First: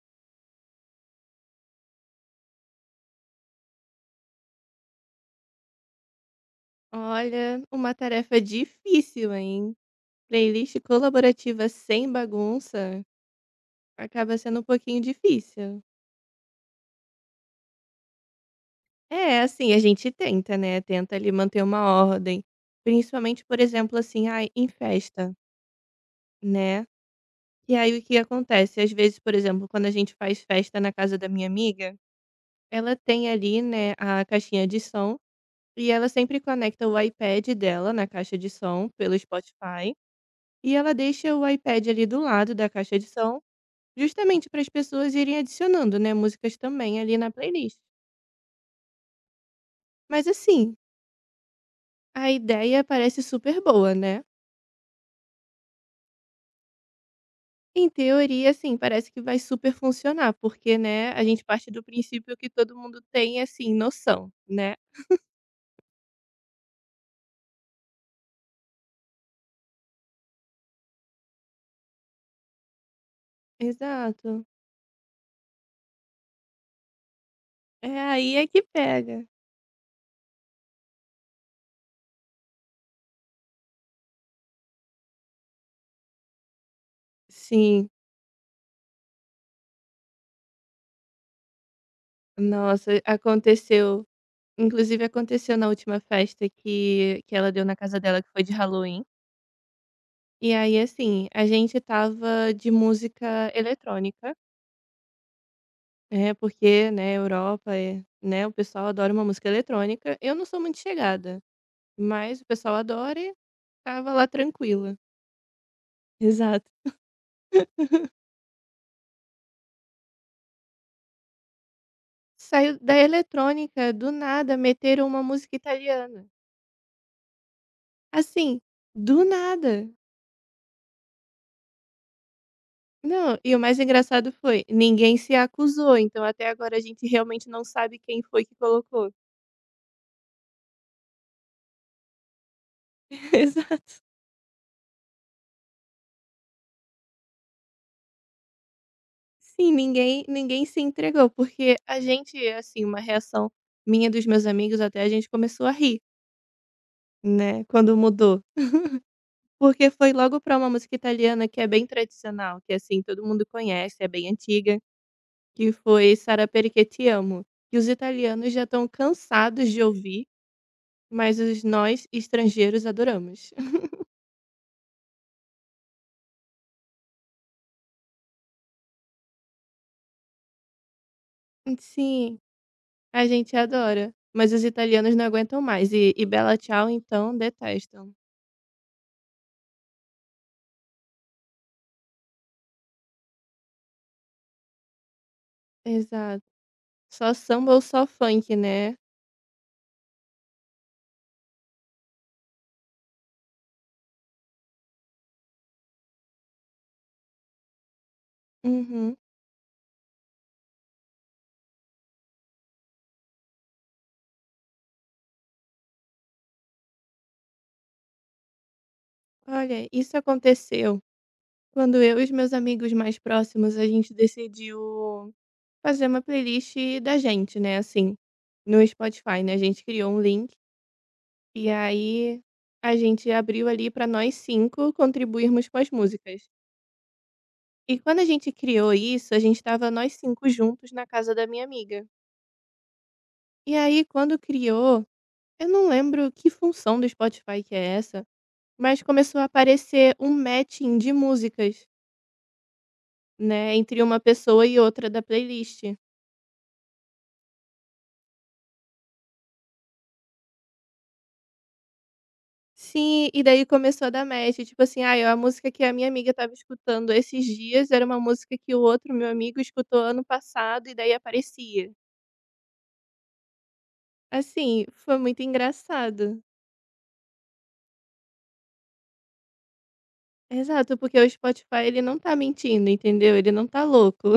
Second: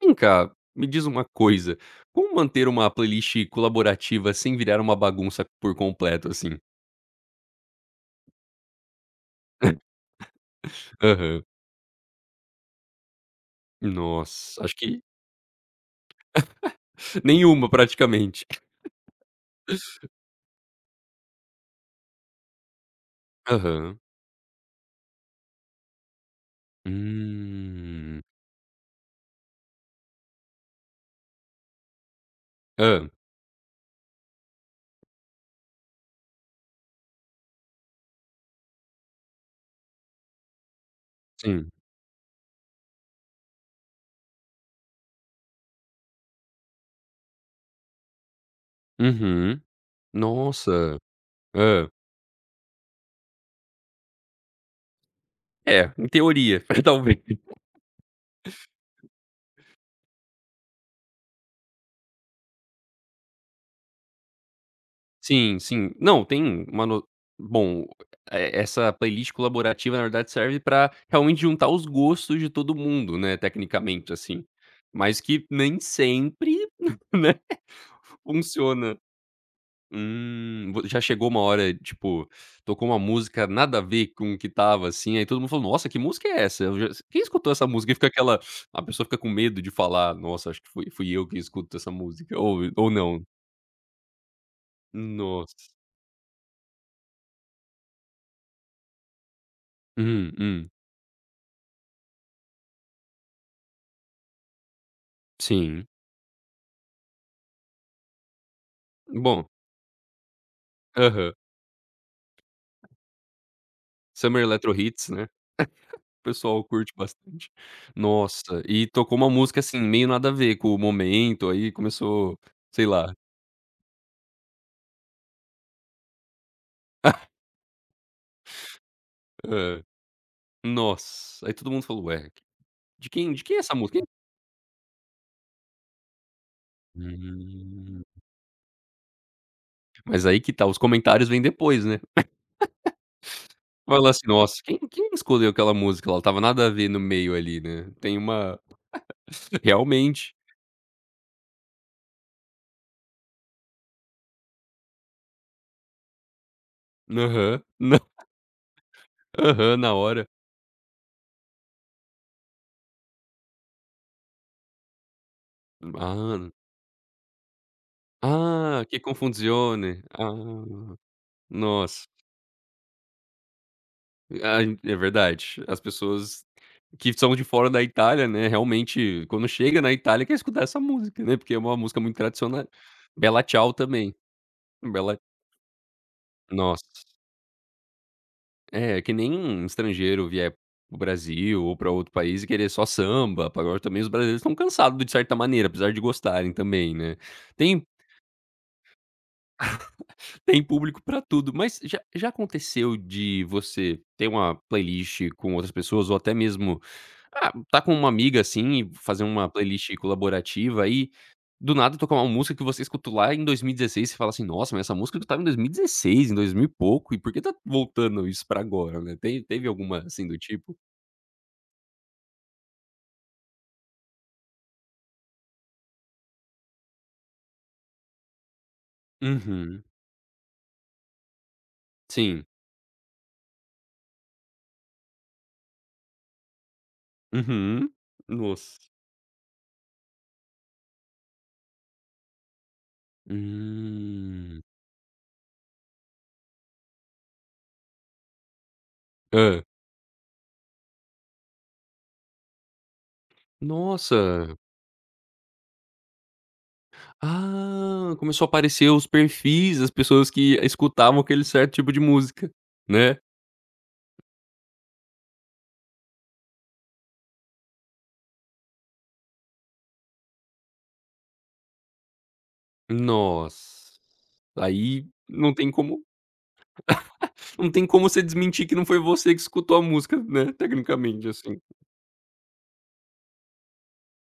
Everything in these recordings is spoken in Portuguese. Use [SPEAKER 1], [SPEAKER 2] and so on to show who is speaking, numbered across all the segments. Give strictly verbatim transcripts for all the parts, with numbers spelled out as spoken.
[SPEAKER 1] Vem cá, me diz uma coisa, como manter uma playlist colaborativa sem virar uma bagunça por completo, assim?
[SPEAKER 2] Olha, uma tarefa difícil, hein? Playlist
[SPEAKER 1] Aham.
[SPEAKER 2] colaborativa sem bagunça acaba sendo um
[SPEAKER 1] Nossa, acho
[SPEAKER 2] pouquinho
[SPEAKER 1] que
[SPEAKER 2] difícil.
[SPEAKER 1] nenhuma praticamente.
[SPEAKER 2] É, assim, a gente tenta, né? Tenta ali manter uma ordem. Principalmente, por exemplo,
[SPEAKER 1] Aham.
[SPEAKER 2] assim, ai, em festa, né? E aí o que
[SPEAKER 1] Hum.
[SPEAKER 2] acontece? Às vezes, por exemplo, quando a gente faz festa na casa da minha amiga, ela
[SPEAKER 1] Hã,
[SPEAKER 2] tem ali, né, a caixinha de som, e ela sempre conecta o iPad dela na caixa de som pelo Spotify. E ela deixa o
[SPEAKER 1] sim.
[SPEAKER 2] iPad ali do lado da caixa de som, justamente para as pessoas irem adicionando, né, músicas também ali na playlist.
[SPEAKER 1] Uhum.
[SPEAKER 2] Mas assim,
[SPEAKER 1] Nossa. Hã.
[SPEAKER 2] a ideia parece super boa, né?
[SPEAKER 1] É, em teoria, talvez.
[SPEAKER 2] Em teoria, assim, parece que vai super funcionar, porque, né, a gente parte do princípio que todo mundo tem, assim, noção, né?
[SPEAKER 1] Sim, sim. Não, tem uma no bom, eh, essa playlist colaborativa, na verdade, serve pra realmente juntar os gostos de todo mundo, né, tecnicamente,
[SPEAKER 2] Exato.
[SPEAKER 1] assim. Mas que nem sempre, né,
[SPEAKER 2] É aí é que
[SPEAKER 1] funciona.
[SPEAKER 2] pega.
[SPEAKER 1] Hum, vo já chegou uma hora, tipo, tocou uma música nada a ver com o que tava assim, aí todo mundo falou: "Nossa, que música é essa?" Eu já: "Quem escutou essa
[SPEAKER 2] Sim,
[SPEAKER 1] música?" E fica aquela... A pessoa fica com medo de falar: "Nossa, acho que fui fui eu que escuto essa música", ou ou
[SPEAKER 2] nossa,
[SPEAKER 1] não.
[SPEAKER 2] aconteceu. Inclusive aconteceu na
[SPEAKER 1] Nossa.
[SPEAKER 2] última festa que, que ela deu na casa dela, que foi de Halloween.
[SPEAKER 1] Hum,
[SPEAKER 2] E
[SPEAKER 1] hum.
[SPEAKER 2] aí, assim, a gente tava de música eletrônica.
[SPEAKER 1] Sim.
[SPEAKER 2] É, porque, né, Europa, eh, né, o pessoal adora uma
[SPEAKER 1] Bom,
[SPEAKER 2] música eletrônica. Eu não sou muito
[SPEAKER 1] aham.
[SPEAKER 2] chegada, mas o pessoal adora e estava lá
[SPEAKER 1] Summer Electro
[SPEAKER 2] tranquila.
[SPEAKER 1] Hits, né, o pessoal
[SPEAKER 2] Exato.
[SPEAKER 1] curte bastante. Nossa, e tocou uma música, assim, meio nada a ver com o momento, aí começou,
[SPEAKER 2] Saiu
[SPEAKER 1] sei
[SPEAKER 2] da
[SPEAKER 1] lá,
[SPEAKER 2] eletrônica, do nada meteram uma música italiana. Assim, do
[SPEAKER 1] hã.
[SPEAKER 2] nada.
[SPEAKER 1] Nossa, aí todo mundo falou: "Ué, de quem
[SPEAKER 2] Não,
[SPEAKER 1] de
[SPEAKER 2] e
[SPEAKER 1] quem
[SPEAKER 2] o
[SPEAKER 1] é essa
[SPEAKER 2] mais
[SPEAKER 1] música? Quem..."
[SPEAKER 2] engraçado foi, ninguém se acusou, então até agora a gente realmente não sabe
[SPEAKER 1] Hum,
[SPEAKER 2] quem foi que colocou.
[SPEAKER 1] mas aí que tá, os comentários vêm depois, né.
[SPEAKER 2] Exato.
[SPEAKER 1] Fala assim: "Nossa, quem quem escolheu aquela música lá? Tava nada a ver no meio ali, né". Tem uma,
[SPEAKER 2] Sim, ninguém
[SPEAKER 1] realmente.
[SPEAKER 2] ninguém se entregou, porque a gente, assim, uma reação minha e dos meus amigos até, a gente começou a rir.
[SPEAKER 1] Aham.
[SPEAKER 2] Né, quando
[SPEAKER 1] Não,
[SPEAKER 2] mudou.
[SPEAKER 1] aham,
[SPEAKER 2] Porque
[SPEAKER 1] na
[SPEAKER 2] foi
[SPEAKER 1] hora.
[SPEAKER 2] logo pra uma música italiana que é bem tradicional, que, assim, todo mundo conhece, é bem antiga, que foi Sarà
[SPEAKER 1] Ah,
[SPEAKER 2] Perché Ti Amo, que os italianos já
[SPEAKER 1] ah,
[SPEAKER 2] estão
[SPEAKER 1] que
[SPEAKER 2] cansados de
[SPEAKER 1] confusione.
[SPEAKER 2] ouvir,
[SPEAKER 1] Ah.
[SPEAKER 2] mas os nós
[SPEAKER 1] Nossa,
[SPEAKER 2] estrangeiros adoramos.
[SPEAKER 1] ah, é verdade. As pessoas que são de fora da Itália, né, realmente quando chega na Itália quer escutar essa música, né, porque é uma música muito
[SPEAKER 2] Sim,
[SPEAKER 1] tradicional.
[SPEAKER 2] a
[SPEAKER 1] Bella
[SPEAKER 2] gente
[SPEAKER 1] Ciao
[SPEAKER 2] adora,
[SPEAKER 1] também,
[SPEAKER 2] mas os italianos
[SPEAKER 1] Bella
[SPEAKER 2] não aguentam mais e e Bella Ciao,
[SPEAKER 1] nossa,
[SPEAKER 2] então, detestam.
[SPEAKER 1] é que nem um estrangeiro vier para o Brasil ou para outro país e querer só samba, pagode. Também os brasileiros estão cansados de certa maneira, apesar de
[SPEAKER 2] Exato.
[SPEAKER 1] gostarem também, né.
[SPEAKER 2] Só samba ou
[SPEAKER 1] Tem
[SPEAKER 2] só funk, né.
[SPEAKER 1] Tem público pra tudo, mas já já aconteceu de você ter uma playlist com outras pessoas ou até mesmo, ah, tá com uma amiga, assim, e
[SPEAKER 2] Uhum.
[SPEAKER 1] fazer uma playlist colaborativa e do nada tocar uma música que você escutou lá em dois mil e dezesseis, você fala assim: "Nossa, mas essa música já estava em dois mil e dezesseis, em dois mil e pouco, e por que tá voltando isso pra agora, né?" Te Teve
[SPEAKER 2] Olha,
[SPEAKER 1] alguma
[SPEAKER 2] isso
[SPEAKER 1] assim do tipo?
[SPEAKER 2] aconteceu quando eu e os meus amigos mais próximos, a gente decidiu fazer uma playlist da gente, né, assim, no Spotify, né, a gente
[SPEAKER 1] Uhum.
[SPEAKER 2] criou um link, e aí
[SPEAKER 1] Sim.
[SPEAKER 2] a gente abriu ali para nós cinco contribuirmos com as músicas.
[SPEAKER 1] Uhum.
[SPEAKER 2] E quando a gente
[SPEAKER 1] Nossa.
[SPEAKER 2] criou isso, a gente estava nós cinco juntos na casa da minha amiga. E aí quando
[SPEAKER 1] Hum.
[SPEAKER 2] criou, eu não lembro que função do Spotify que é essa, mas começou a
[SPEAKER 1] Hã.
[SPEAKER 2] aparecer um matching de músicas, né, entre uma
[SPEAKER 1] Nossa!
[SPEAKER 2] pessoa e outra da playlist.
[SPEAKER 1] Ah, começou a aparecer os perfis das pessoas que escutavam aquele certo tipo de música, né.
[SPEAKER 2] Sim, e daí começou a dar match, tipo assim, ai, a música que a minha amiga estava escutando esses dias era uma música que o outro meu amigo escutou ano passado e daí aparecia.
[SPEAKER 1] Nossa,
[SPEAKER 2] Assim,
[SPEAKER 1] aí
[SPEAKER 2] foi muito
[SPEAKER 1] não tem como
[SPEAKER 2] engraçado.
[SPEAKER 1] não tem como você desmentir que não foi você que escutou a música, né,
[SPEAKER 2] Exato, porque o
[SPEAKER 1] tecnicamente, assim.
[SPEAKER 2] Spotify ele não tá mentindo, entendeu? Ele não tá louco.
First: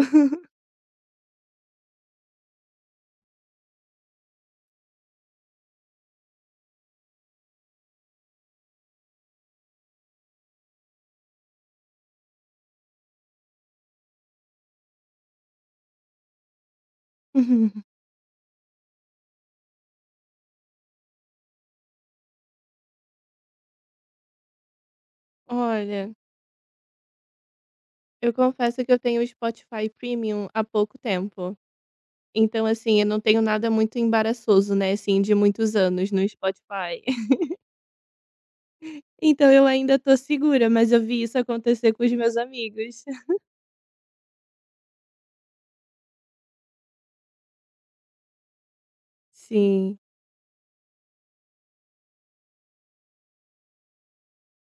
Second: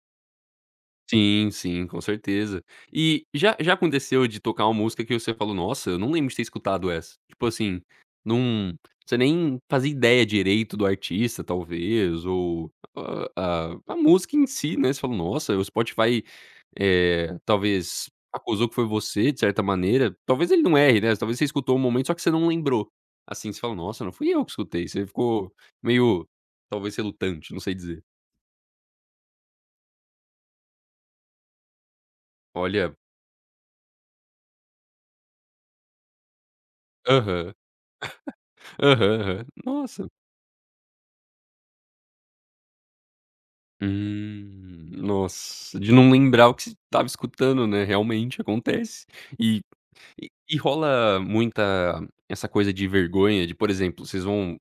[SPEAKER 1] Sim, sim, com certeza. E já já aconteceu de tocar uma música que você falou: "Nossa, eu não lembro de ter escutado essa", tipo assim, não, você nem fazia ideia direito do artista talvez, ou a a a música em si, né. Você falou: "Nossa, o Spotify..." Eh, talvez acusou que foi você, de certa maneira. Talvez ele não erre, né, talvez você escutou um momento, só que você não lembrou. Assim, você fala: "Nossa, não fui eu que escutei". Você ficou
[SPEAKER 2] Olha,
[SPEAKER 1] meio, talvez, relutante, não sei dizer.
[SPEAKER 2] eu confesso que eu tenho o Spotify Premium há pouco tempo. Então,
[SPEAKER 1] Olha,
[SPEAKER 2] assim, eu não tenho nada muito embaraçoso, né, assim, de muitos anos no Spotify.
[SPEAKER 1] aham, aham, aham.
[SPEAKER 2] Então eu ainda
[SPEAKER 1] Nossa.
[SPEAKER 2] tô segura, mas eu vi isso acontecer com os meus amigos.
[SPEAKER 1] Hum, nossa, de não lembrar o que você estava escutando, né, realmente acontece. E
[SPEAKER 2] Sim.
[SPEAKER 1] E e rola muita essa coisa de vergonha de, por exemplo, vocês vão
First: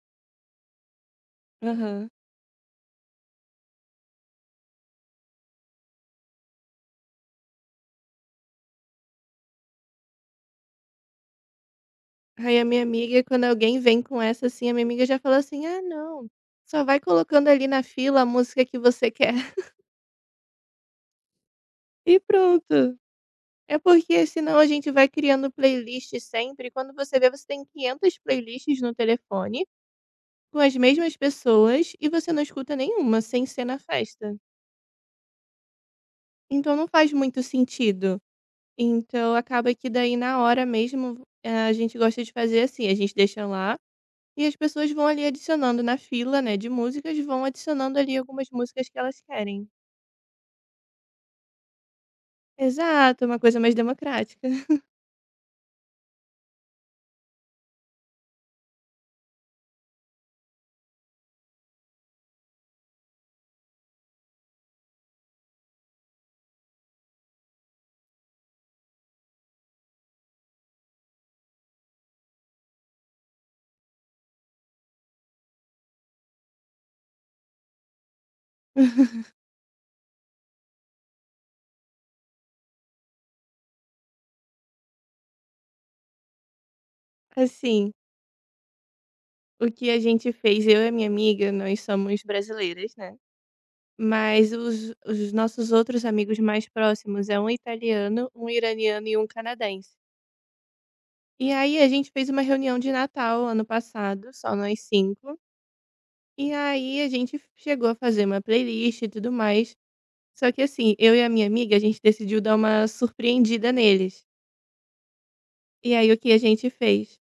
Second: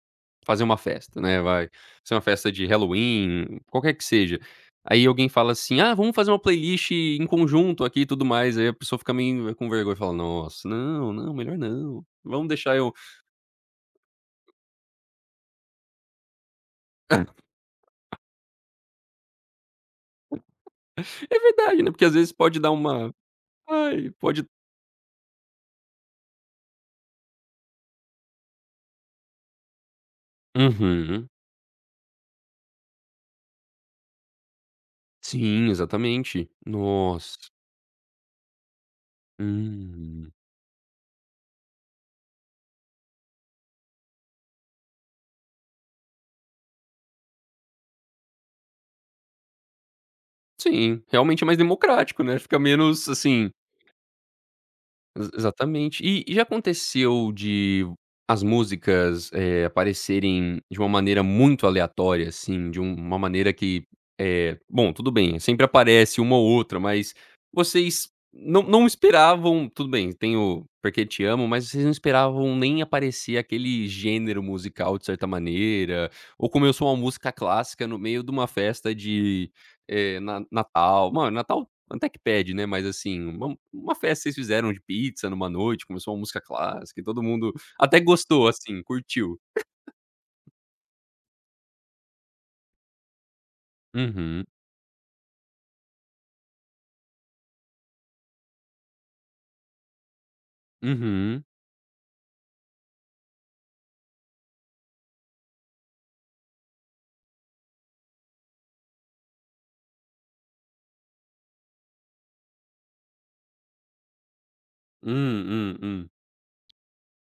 [SPEAKER 1] fazer uma festa, né, vai
[SPEAKER 2] Aham.
[SPEAKER 1] ser uma festa de Halloween, qualquer que seja. Aí alguém fala assim: "Ah, vamos fazer uma playlist em conjunto aqui e tudo mais", aí a pessoa fica meio com vergonha e fala: "Nossa, não, não, melhor não, vamos
[SPEAKER 2] Aí a
[SPEAKER 1] deixar
[SPEAKER 2] minha
[SPEAKER 1] eu..."
[SPEAKER 2] amiga, quando alguém vem com essa, assim, a minha amiga já fala assim: "Ah, não, só vai colocando ali na fila a música que você quer
[SPEAKER 1] É verdade, né, porque às
[SPEAKER 2] e
[SPEAKER 1] vezes pode dar
[SPEAKER 2] pronto".
[SPEAKER 1] uma,
[SPEAKER 2] É
[SPEAKER 1] ai,
[SPEAKER 2] porque
[SPEAKER 1] pode...
[SPEAKER 2] senão a gente vai criando playlist sempre, quando você vê, você tem quinhentas playlists no telefone com as mesmas
[SPEAKER 1] Uhum.
[SPEAKER 2] pessoas e você não escuta nenhuma, sem ser na festa.
[SPEAKER 1] Sim, exatamente.
[SPEAKER 2] Então não faz muito
[SPEAKER 1] Nossa.
[SPEAKER 2] sentido. Então acaba que daí
[SPEAKER 1] Uhum.
[SPEAKER 2] na hora mesmo, eh, a gente gosta de fazer assim, a gente deixa lá e as pessoas vão ali adicionando na fila, né, de músicas, vão adicionando ali algumas músicas que elas querem.
[SPEAKER 1] Sim, realmente é mais democrático, né, fica menos,
[SPEAKER 2] Exato, uma
[SPEAKER 1] assim.
[SPEAKER 2] coisa mais democrática.
[SPEAKER 1] Ex Exatamente. E e já aconteceu de as músicas, eh, aparecerem de uma maneira muito aleatória, assim, de um- uma maneira que, eh, bom, tudo bem, sempre aparece uma ou outra, mas vocês não não esperavam, tudo bem, tem o Porque Te Amo, mas vocês não esperavam nem aparecer aquele gênero musical de certa maneira, ou começou uma música clássica no meio de uma festa de, eh, na Natal. Mano, Natal até que pede, né, mas assim, uma uma festa vocês fizeram de pizza numa noite, começou uma música clássica e todo mundo
[SPEAKER 2] Assim,
[SPEAKER 1] até gostou, assim, curtiu.
[SPEAKER 2] o que a gente fez, eu e a minha amiga, nós somos brasileiras, né,
[SPEAKER 1] Uhum,
[SPEAKER 2] mas os os nossos outros amigos mais próximos é um italiano, um iraniano e um canadense.
[SPEAKER 1] uhum.
[SPEAKER 2] E aí a gente fez uma reunião de Natal ano passado, só nós cinco. E aí a gente chegou a fazer uma playlist e tudo mais. Só que assim, eu e a minha amiga, a gente decidiu dar uma surpreendida neles.
[SPEAKER 1] Hum, hum,
[SPEAKER 2] E aí
[SPEAKER 1] hum.
[SPEAKER 2] o que a gente fez?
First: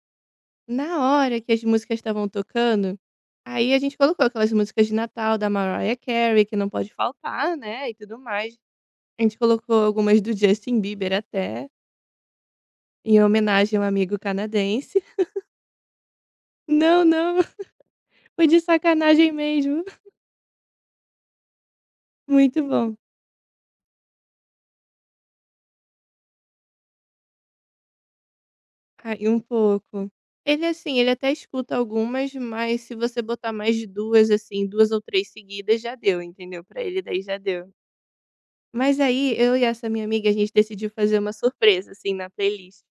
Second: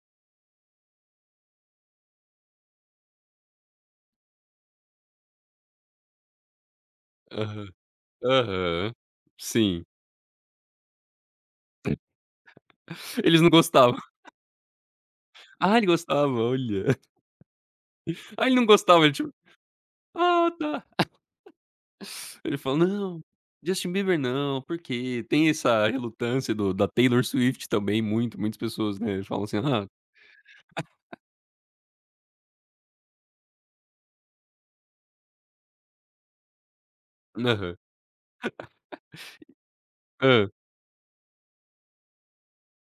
[SPEAKER 2] Na hora que as músicas estavam tocando, aí a gente colocou aquelas músicas de Natal da Mariah Carey, que não pode faltar,
[SPEAKER 1] Aham,
[SPEAKER 2] né? E tudo mais.
[SPEAKER 1] aham.
[SPEAKER 2] A gente colocou
[SPEAKER 1] Sim.
[SPEAKER 2] algumas do Justin Bieber até, em
[SPEAKER 1] Eles não
[SPEAKER 2] homenagem a um
[SPEAKER 1] gostavam.
[SPEAKER 2] amigo canadense.
[SPEAKER 1] Ah, ele gostava, olha.
[SPEAKER 2] Não, não, foi
[SPEAKER 1] Ah, ele
[SPEAKER 2] de
[SPEAKER 1] não gostava, ele tipo:
[SPEAKER 2] sacanagem mesmo.
[SPEAKER 1] "Ah, tá". Ele
[SPEAKER 2] Muito
[SPEAKER 1] falou:
[SPEAKER 2] bom.
[SPEAKER 1] "Não, Justin Bieber não, porque..." Tem essa relutância do da Taylor Swift também, muito muitas pessoas,
[SPEAKER 2] Ai,
[SPEAKER 1] né,
[SPEAKER 2] um
[SPEAKER 1] falam assim: "Ah..."
[SPEAKER 2] pouco. Ele assim, ele até escuta algumas, mas se você botar mais de duas assim, duas ou três seguidas já deu, entendeu, pra ele daí já deu.
[SPEAKER 1] Aham.
[SPEAKER 2] Mas aí eu e essa minha amiga, a
[SPEAKER 1] Hã.
[SPEAKER 2] gente decidiu fazer uma surpresa, assim, na playlist.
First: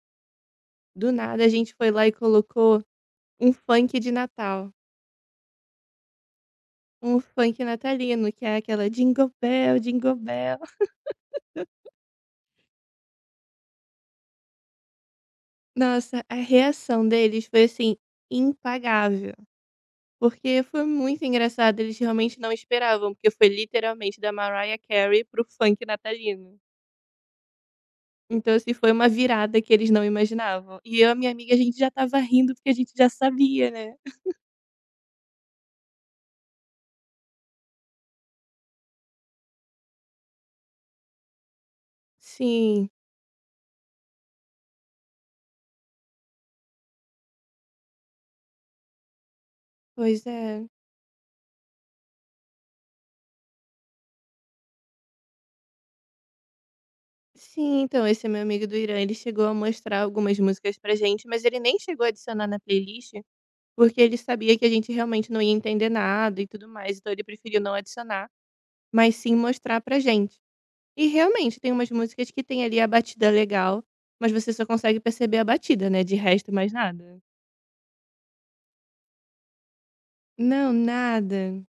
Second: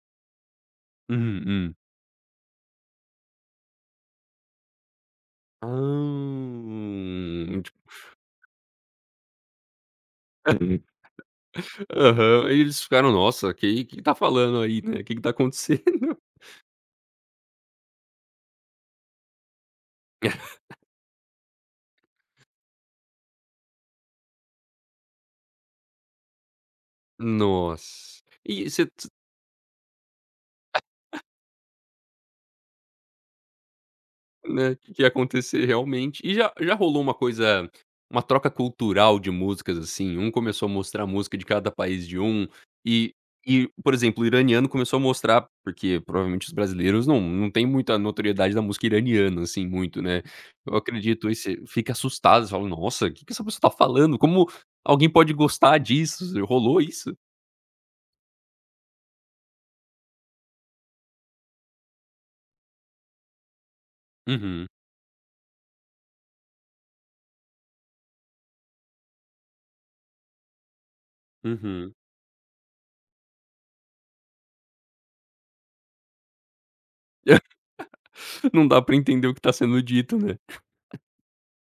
[SPEAKER 2] Do
[SPEAKER 1] Hum,
[SPEAKER 2] nada a gente
[SPEAKER 1] hum.
[SPEAKER 2] foi lá e colocou um funk de Natal, um funk
[SPEAKER 1] Hã. Tipo...
[SPEAKER 2] natalino, que é aquela Jingle Bell, Jingle Bell.
[SPEAKER 1] aham. E eles ficaram: "Nossa, que que tá falando aí, né, que que tá acontecendo?"
[SPEAKER 2] Nossa, a reação deles foi, assim, impagável. Porque foi muito engraçado, eles realmente não esperavam, porque foi literalmente da Mariah Carey para o funk natalino.
[SPEAKER 1] Nossa.
[SPEAKER 2] Então,
[SPEAKER 1] E
[SPEAKER 2] assim,
[SPEAKER 1] você...
[SPEAKER 2] foi uma virada que eles não imaginavam. E eu e a minha amiga, a gente já estava rindo, porque a gente já sabia, né.
[SPEAKER 1] Né, que que ia acontecer realmente. E já já rolou uma coisa, uma troca cultural de músicas, assim, um começou a mostrar música de cada país de um,
[SPEAKER 2] Sim,
[SPEAKER 1] e e, por exemplo, o iraniano começou a mostrar porque provavelmente os brasileiros não não tem muita notoriedade da música iraniana, assim, muito, né.
[SPEAKER 2] pois é.
[SPEAKER 1] Eu acredito, aí você fica assustado, você fala: "Nossa, o que que essa pessoa tá falando? Como alguém pode gostar disso?" Rolou isso?
[SPEAKER 2] Sim, então, esse é meu amigo do Irã, ele chegou a mostrar algumas músicas pra gente, mas ele nem chegou a adicionar na playlist, porque ele sabia que
[SPEAKER 1] Uhum,
[SPEAKER 2] a gente realmente não ia entender nada e tudo mais, então ele preferiu não adicionar, mas sim mostrar pra gente. E realmente tem umas
[SPEAKER 1] uhum.
[SPEAKER 2] músicas que tem ali a batida legal, mas você só consegue perceber a batida, né, de resto mais nada.
[SPEAKER 1] Não dá pra entender o que tá sendo dito, né.
[SPEAKER 2] Não, nada.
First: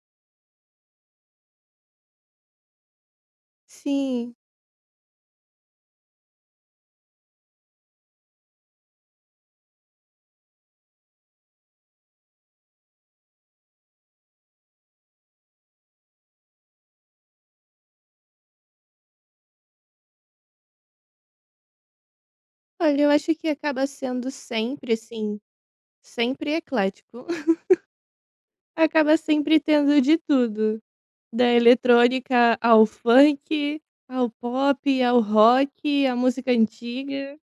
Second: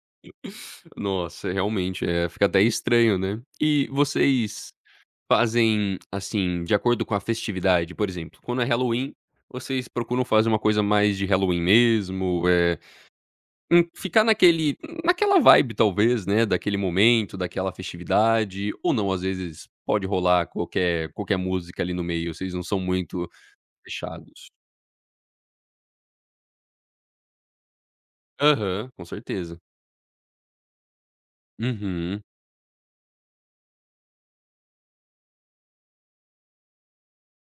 [SPEAKER 1] Nossa, realmente, é, fica até estranho, né. E
[SPEAKER 2] Sim.
[SPEAKER 1] vocês fazem, assim, de acordo com a festividade? Por exemplo, quando é Halloween, vocês procuram fazer uma coisa mais de Halloween mesmo, é, hum, ficar naquele, naquela vibe talvez, né, daquele momento, daquela festividade, ou não, às vezes pode rolar qualquer qualquer música ali no meio, vocês não são
[SPEAKER 2] Olha, eu
[SPEAKER 1] muito
[SPEAKER 2] acho que acaba sendo
[SPEAKER 1] fechados?
[SPEAKER 2] sempre, assim, sempre eclético.
[SPEAKER 1] Aham, com
[SPEAKER 2] Acaba sempre
[SPEAKER 1] certeza.
[SPEAKER 2] tendo de tudo, da
[SPEAKER 1] Uhum.
[SPEAKER 2] eletrônica ao funk, ao pop, ao rock, à música antiga,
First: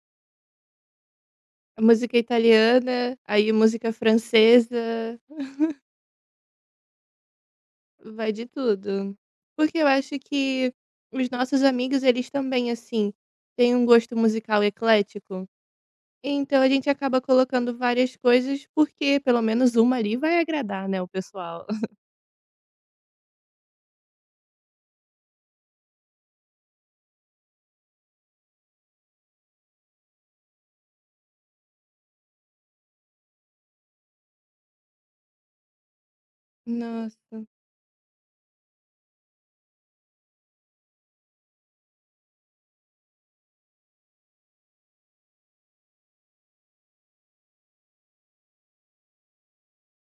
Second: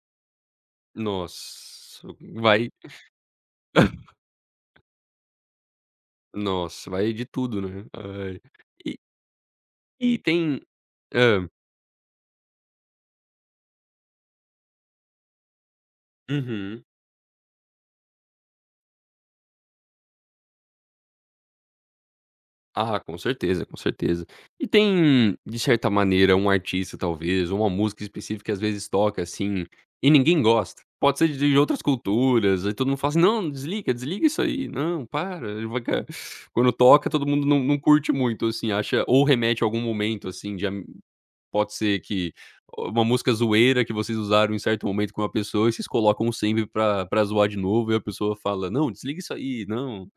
[SPEAKER 2] à
[SPEAKER 1] Nossa,
[SPEAKER 2] música
[SPEAKER 1] vai...
[SPEAKER 2] italiana, aí música francesa.
[SPEAKER 1] nossa, vai de tudo, né.
[SPEAKER 2] Vai
[SPEAKER 1] Ai.
[SPEAKER 2] de tudo. Porque eu acho
[SPEAKER 1] E tem,
[SPEAKER 2] que os
[SPEAKER 1] hã.
[SPEAKER 2] nossos amigos, eles também, assim, têm um gosto musical eclético. Então a
[SPEAKER 1] Uhum.
[SPEAKER 2] gente acaba colocando várias coisas, porque pelo menos uma ali vai agradar, né, o pessoal.
[SPEAKER 1] Ah, com certeza, com certeza. E tem, de certa maneira, um artista talvez, ou uma música específica que às vezes toca, assim, e ninguém gosta? Pode ser de de outras culturas, aí todo mundo fala assim: "Não, desliga, desliga isso aí. Não, para". Ele vai ca quando toca todo
[SPEAKER 2] Nossa.
[SPEAKER 1] mundo não não curte muito, assim, acha ou remete a algum momento, assim, de am pode ser que uma música zoeira que vocês usaram em certo momento com uma pessoa e vocês colocam sempre pra pra zoar de novo e a pessoa fala: "Não, desliga isso aí, não".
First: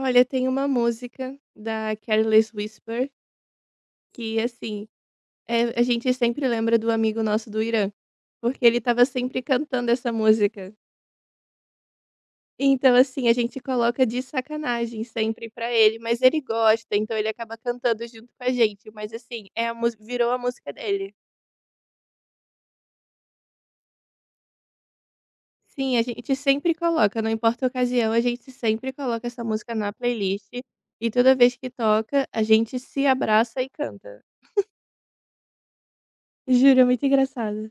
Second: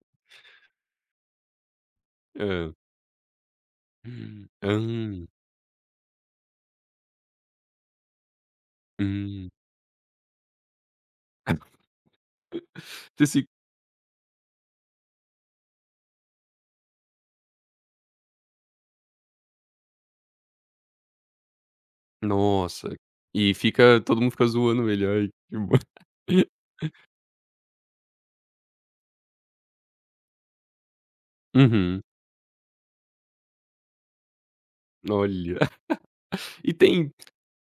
[SPEAKER 2] Olha, tem uma música da Careless
[SPEAKER 1] Hã.
[SPEAKER 2] Whisper que,
[SPEAKER 1] Hã,
[SPEAKER 2] assim, é, a gente sempre lembra do amigo nosso do Irã, porque ele estava sempre
[SPEAKER 1] hum.
[SPEAKER 2] cantando essa música. Então, assim, a
[SPEAKER 1] Desse,
[SPEAKER 2] gente coloca de sacanagem sempre pra ele, mas ele gosta, então ele acaba cantando junto com a gente, mas assim, é a mus virou a música dele.
[SPEAKER 1] nossa, e fica todo mundo fica zoando ele, ai, que bo
[SPEAKER 2] Sim, a gente sempre coloca, não importa a ocasião, a gente sempre coloca essa música na playlist e toda vez que
[SPEAKER 1] uhum,
[SPEAKER 2] toca, a gente se abraça e canta.
[SPEAKER 1] olha. E
[SPEAKER 2] Juro, é muito
[SPEAKER 1] tem
[SPEAKER 2] engraçado.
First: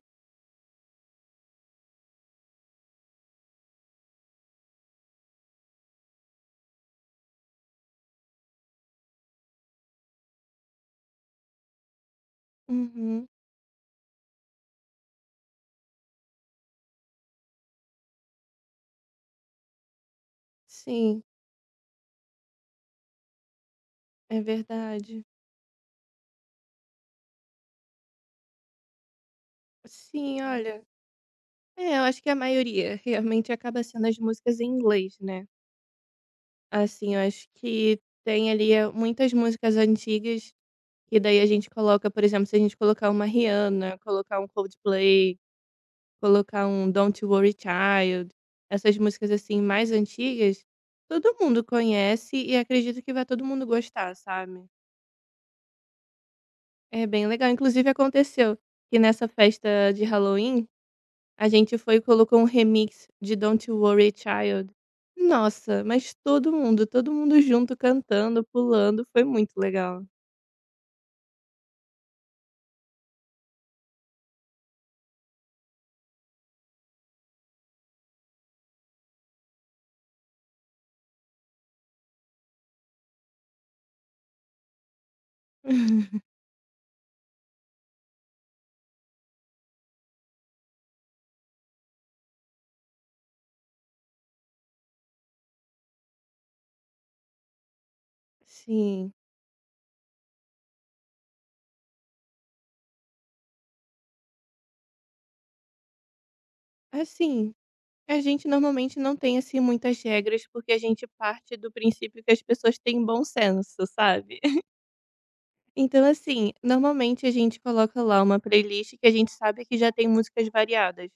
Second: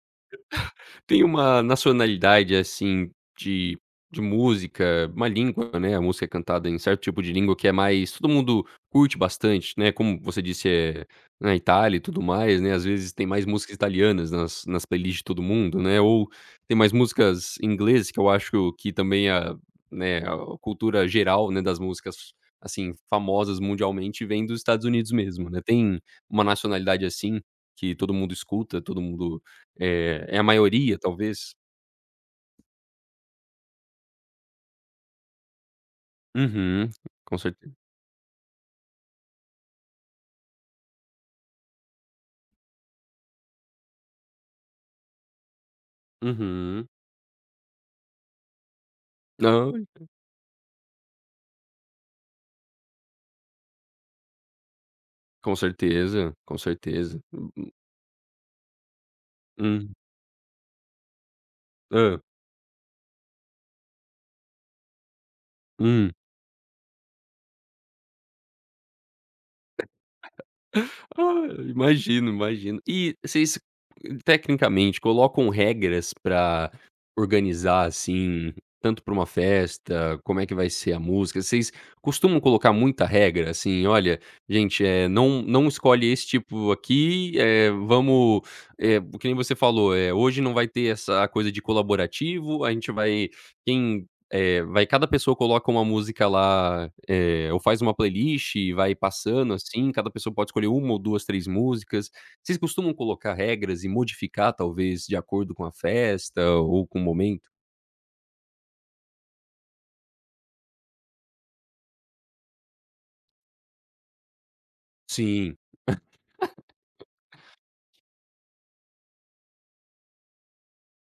[SPEAKER 1] Tem uma nacionalidade, assim, de de música, uma língua, né, a música é cantada em certo tipo de língua que é mais todo mundo curte bastante, né, como você disse, é, na Itália e tudo mais, né, às vezes
[SPEAKER 2] Uhum.
[SPEAKER 1] tem mais músicas italianas nas nas playlists de todo mundo, né, ou tem mais músicas em inglês, que eu acho que também a... Né, a cultura
[SPEAKER 2] Sim,
[SPEAKER 1] geral, né, das músicas, assim, famosas mundialmente
[SPEAKER 2] é
[SPEAKER 1] vem dos Estados Unidos
[SPEAKER 2] verdade.
[SPEAKER 1] mesmo, né. Tem uma nacionalidade assim, que todo mundo escuta, todo mundo, é, é
[SPEAKER 2] Sim,
[SPEAKER 1] a
[SPEAKER 2] olha,
[SPEAKER 1] maioria, talvez.
[SPEAKER 2] é, eu acho que a maioria realmente acaba sendo as músicas em inglês, né.
[SPEAKER 1] Uhum,
[SPEAKER 2] Assim, eu
[SPEAKER 1] com
[SPEAKER 2] acho
[SPEAKER 1] certeza.
[SPEAKER 2] que tem ali eh, muitas músicas antigas que daí a gente coloca, por exemplo, se a gente colocar uma Rihanna, colocar um Coldplay, colocar
[SPEAKER 1] Uhum.
[SPEAKER 2] um Don't Worry Child, essas músicas assim
[SPEAKER 1] Não,
[SPEAKER 2] mais antigas, todo mundo conhece e acredito que vai todo mundo gostar, sabe?
[SPEAKER 1] com certeza, com
[SPEAKER 2] É
[SPEAKER 1] certeza.
[SPEAKER 2] bem legal.
[SPEAKER 1] Hum,
[SPEAKER 2] Inclusive aconteceu que nessa festa
[SPEAKER 1] hum,
[SPEAKER 2] de Halloween a gente foi e
[SPEAKER 1] hã.
[SPEAKER 2] colocou um remix de Don't You Worry Child. Nossa,
[SPEAKER 1] Hum.
[SPEAKER 2] mas todo mundo, todo mundo junto cantando, pulando, foi muito legal.
[SPEAKER 1] Ah, imagino, imagino. E vocês, tecnicamente, colocam regras pra organizar, assim, tanto pra uma festa, como é que vai ser a música? Vocês costumam colocar muita regra, assim: "Olha, gente, é, não não escolhe esse tipo aqui, eh, vamos..." eh, Que nem você falou, eh, "Hoje não vai ter essa coisa de colaborativo, a gente vai... Quem é, vai... Cada pessoa coloca uma música lá, eh, ou faz uma playlist e vai
[SPEAKER 2] Sim.
[SPEAKER 1] passando, assim, cada pessoa pode escolher uma ou duas, três músicas. Vocês costumam colocar regras e modificar talvez de acordo com a festa ou com o momento?"
[SPEAKER 2] Assim, a gente normalmente não tem assim muitas regras porque a gente parte do princípio que as pessoas têm bom senso, sabe?
[SPEAKER 1] Sim.
[SPEAKER 2] Então assim, normalmente a gente coloca lá uma playlist que a gente sabe que já tem músicas variadas.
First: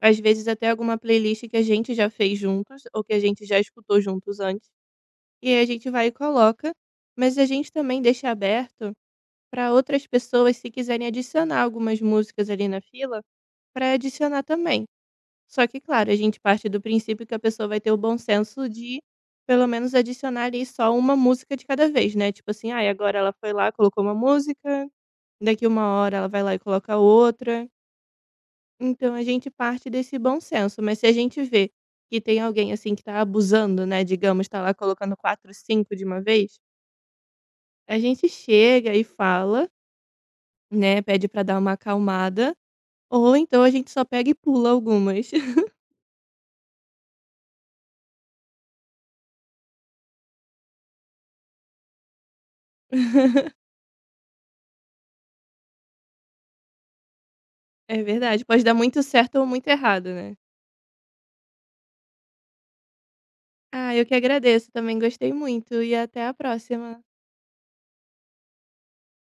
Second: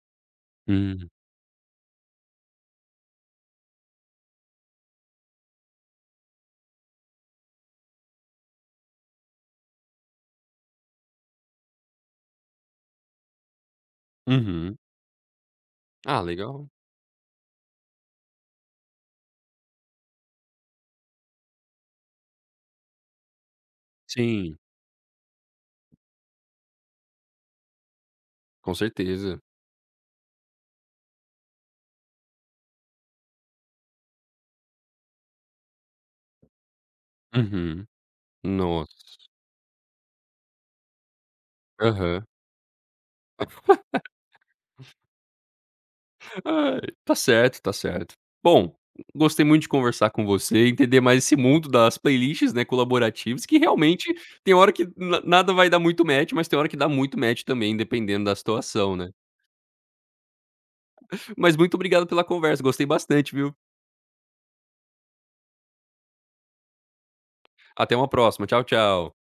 [SPEAKER 2] Às vezes até alguma
[SPEAKER 1] Hum.
[SPEAKER 2] playlist que a gente já fez juntos ou que a gente já escutou juntos antes. E aí a gente vai e coloca, mas a gente também deixa aberto para outras pessoas se quiserem adicionar algumas músicas ali na fila, para adicionar
[SPEAKER 1] Uhum.
[SPEAKER 2] também. Só que claro, a
[SPEAKER 1] Ah,
[SPEAKER 2] gente parte
[SPEAKER 1] legal.
[SPEAKER 2] do princípio que a pessoa vai ter o bom senso de pelo menos adicionar ali só uma música de cada vez, né, tipo assim: "Ai, agora ela foi lá, colocou uma
[SPEAKER 1] Sim,
[SPEAKER 2] música, daqui uma hora ela vai lá e coloca outra".
[SPEAKER 1] com
[SPEAKER 2] Então a
[SPEAKER 1] certeza.
[SPEAKER 2] gente parte desse bom senso, mas se a gente vê que tem alguém, assim, que está abusando, né, digamos, está lá colocando quatro, cinco de uma vez.
[SPEAKER 1] Uhum.
[SPEAKER 2] A gente
[SPEAKER 1] Nossa.
[SPEAKER 2] chega e fala, né, pede pra dar uma
[SPEAKER 1] Aham.
[SPEAKER 2] acalmada, ou então a gente só pega e pula algumas.
[SPEAKER 1] Ai, tá certo, tá certo. Bom, gostei muito de conversar com você, entender mais esse mundo das playlists, né, colaborativas, que realmente tem hora que na... nada vai dar muito match, mas tem hora que dá muito match também,
[SPEAKER 2] É
[SPEAKER 1] dependendo da
[SPEAKER 2] verdade, pode dar
[SPEAKER 1] situação,
[SPEAKER 2] muito
[SPEAKER 1] né.
[SPEAKER 2] certo ou muito errado, né.
[SPEAKER 1] Mas muito obrigado pela conversa, gostei bastante, viu.
[SPEAKER 2] Ah, eu que agradeço, também gostei muito e até a próxima.
[SPEAKER 1] Até uma próxima. Tchau, tchau.